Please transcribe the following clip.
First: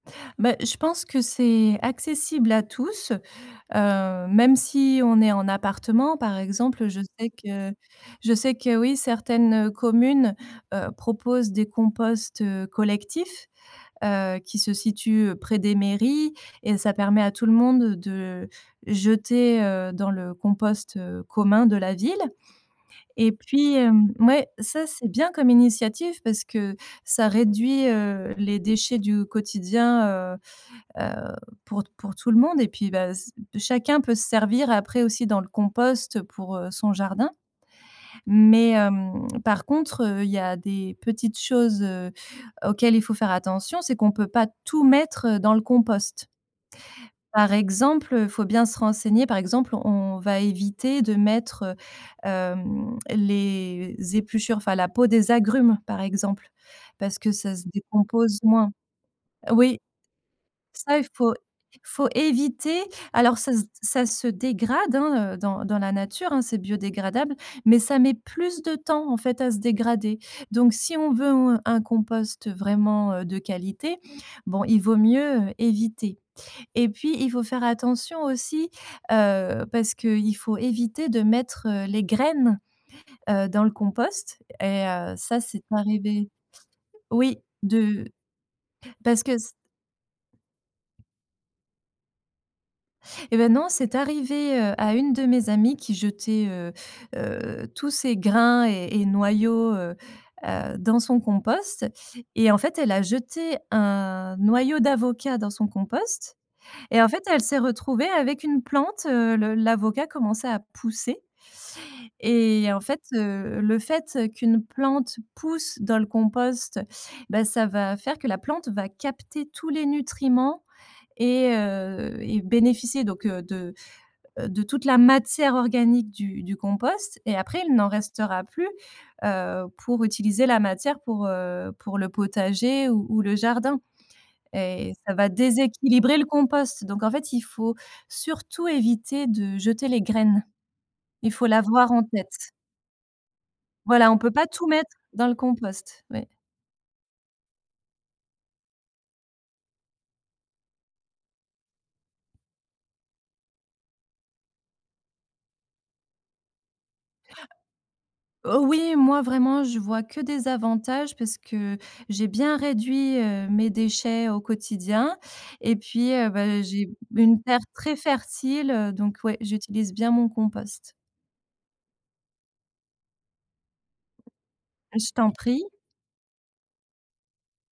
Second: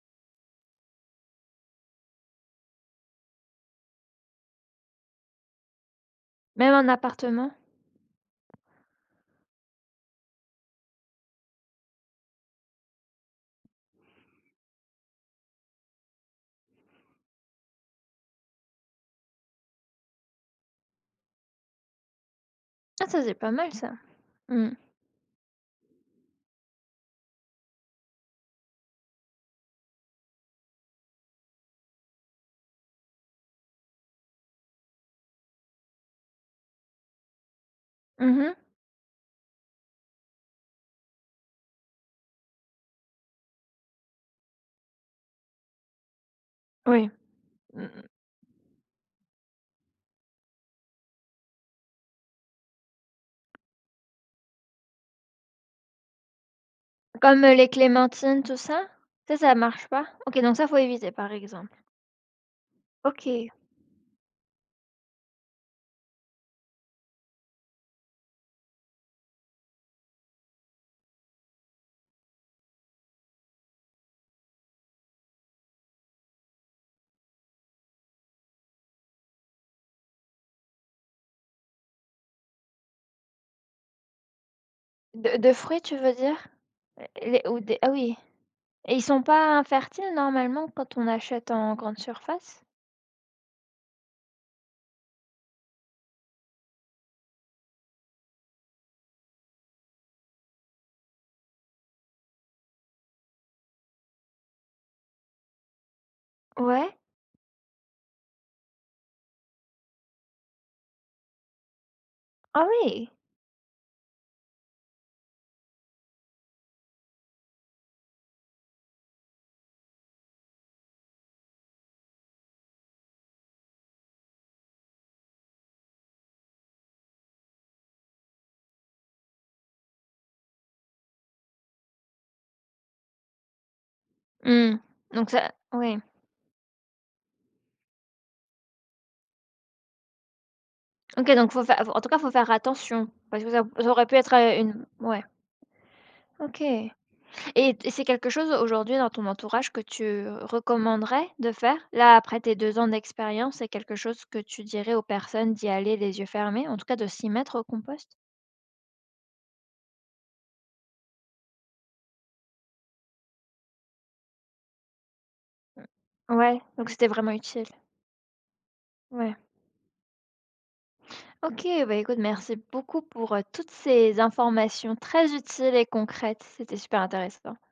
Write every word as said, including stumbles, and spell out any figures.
Bah, je pense que c'est accessible à tous, heu, même si on est en appartement, par Même exemple. en Je sais appartement? que je sais que oui, certaines, heu, communes, heu, proposent des composts, heu, collectifs, heu, qui se situent près des mairies et ça permet à tout le monde de jeter, heu, dans le compost, heu, commun de la ville, Ah ça et c'est pas mal puis, ça! hem ouais, Mmh. ça c'est bien comme initiative parce que ça réduit, heu, les déchets du quotidien, heu heu, pour pour tout le monde, et puis, bah, c chacun peut se servir après aussi dans le compost pour, heu, son jardin, Mmh mh. mais hem, par contre, heu, il y a des petites choses, heu, auxquelles il faut faire attention, c'est qu'on peut pas tout mettre, heu, dans le compost. Oui. Par Mmh mh. exemple, heu, faut bien se renseigner. Par exemple, on va éviter de mettre, heu, hem, les épluchures, enfin la peau des agrumes, par exemple, parce que Comme, heu, ça se les décompose clémentines, tout moins. ça? Ça ça Oui. marche pas? OK, donc ça, faut Ça, il éviter, par faut exemple. faut éviter. Alors OK. ça se d ça se dégrade, hein, heu, dans dans la nature, hein, c'est biodégradable, mais ça met plus de temps, en fait, à se dégrader, donc si on veut un compost vraiment, heu, de qualité, bon, il vaut mieux éviter, et puis, il faut faire attention aussi, heu, parce que il faut éviter de mettre, heu, les graines, heu, dans le compost, et heu, De ça, de c'est fruits, tu veux arrivé, dire? L oui, les ou des ah de oui, et ils sont parce que s pas infertiles, normalement quand on achète en grande surface? Eh ben, non, c'est arrivé, heu, à une de mes amies qui jetait, heu heu, tous ces grains et et noyaux, heu heu, dans son compost, et en fait, elle a jeté un noyau d'avocat dans son compost Ouais. et en fait, elle s'est retrouvée avec une plante, heu, le l'avocat commençait à pousser. Ah Et en fait, oui. heu, le fait, heu, qu'une plante pousse dans le compost, bah, ça va faire que la plante va capter tous les nutriments et heu, et bénéficier donc, heu, de, heu, de toute la matière organique du du compost et après, il n'en restera plus, heu, pour utiliser la matière pour, heu, pour le potager ou ou le jardin, Mmh, et ça va donc ça oui. déséquilibrer le compost, donc en fait, il faut surtout éviter de jeter les graines. OK, Il faut donc faut fai faut l'avoir en en tout cas, faut faire tête. attention parce que ça au ça aurait Voilà, pu on peut être, pas heu, tout une mettre ouais. dans le compost, oui. OK, et c'est quelque chose, aujourd'hui, dans ton entourage, que tu recommanderais de faire? Là, après tes deux ans d'expérience, c'est quelque chose que tu dirais aux personnes, d'y aller les yeux fermés, en tout cas de s'y mettre, au compost? Heu, oui, moi, vraiment, je vois que des avantages parce que j'ai bien réduit, heu, mes déchets au quotidien, et puis, heu, Ouais, ben j'ai donc c'était une vraiment une terre utile. très fertile, heu, donc Ouais. ouais, j'utilise bien mon compost. OK, bah, écoute, merci beaucoup pour, heu, toutes ces informations Je t'en très prie. utiles et concrètes, c'était super intéressant.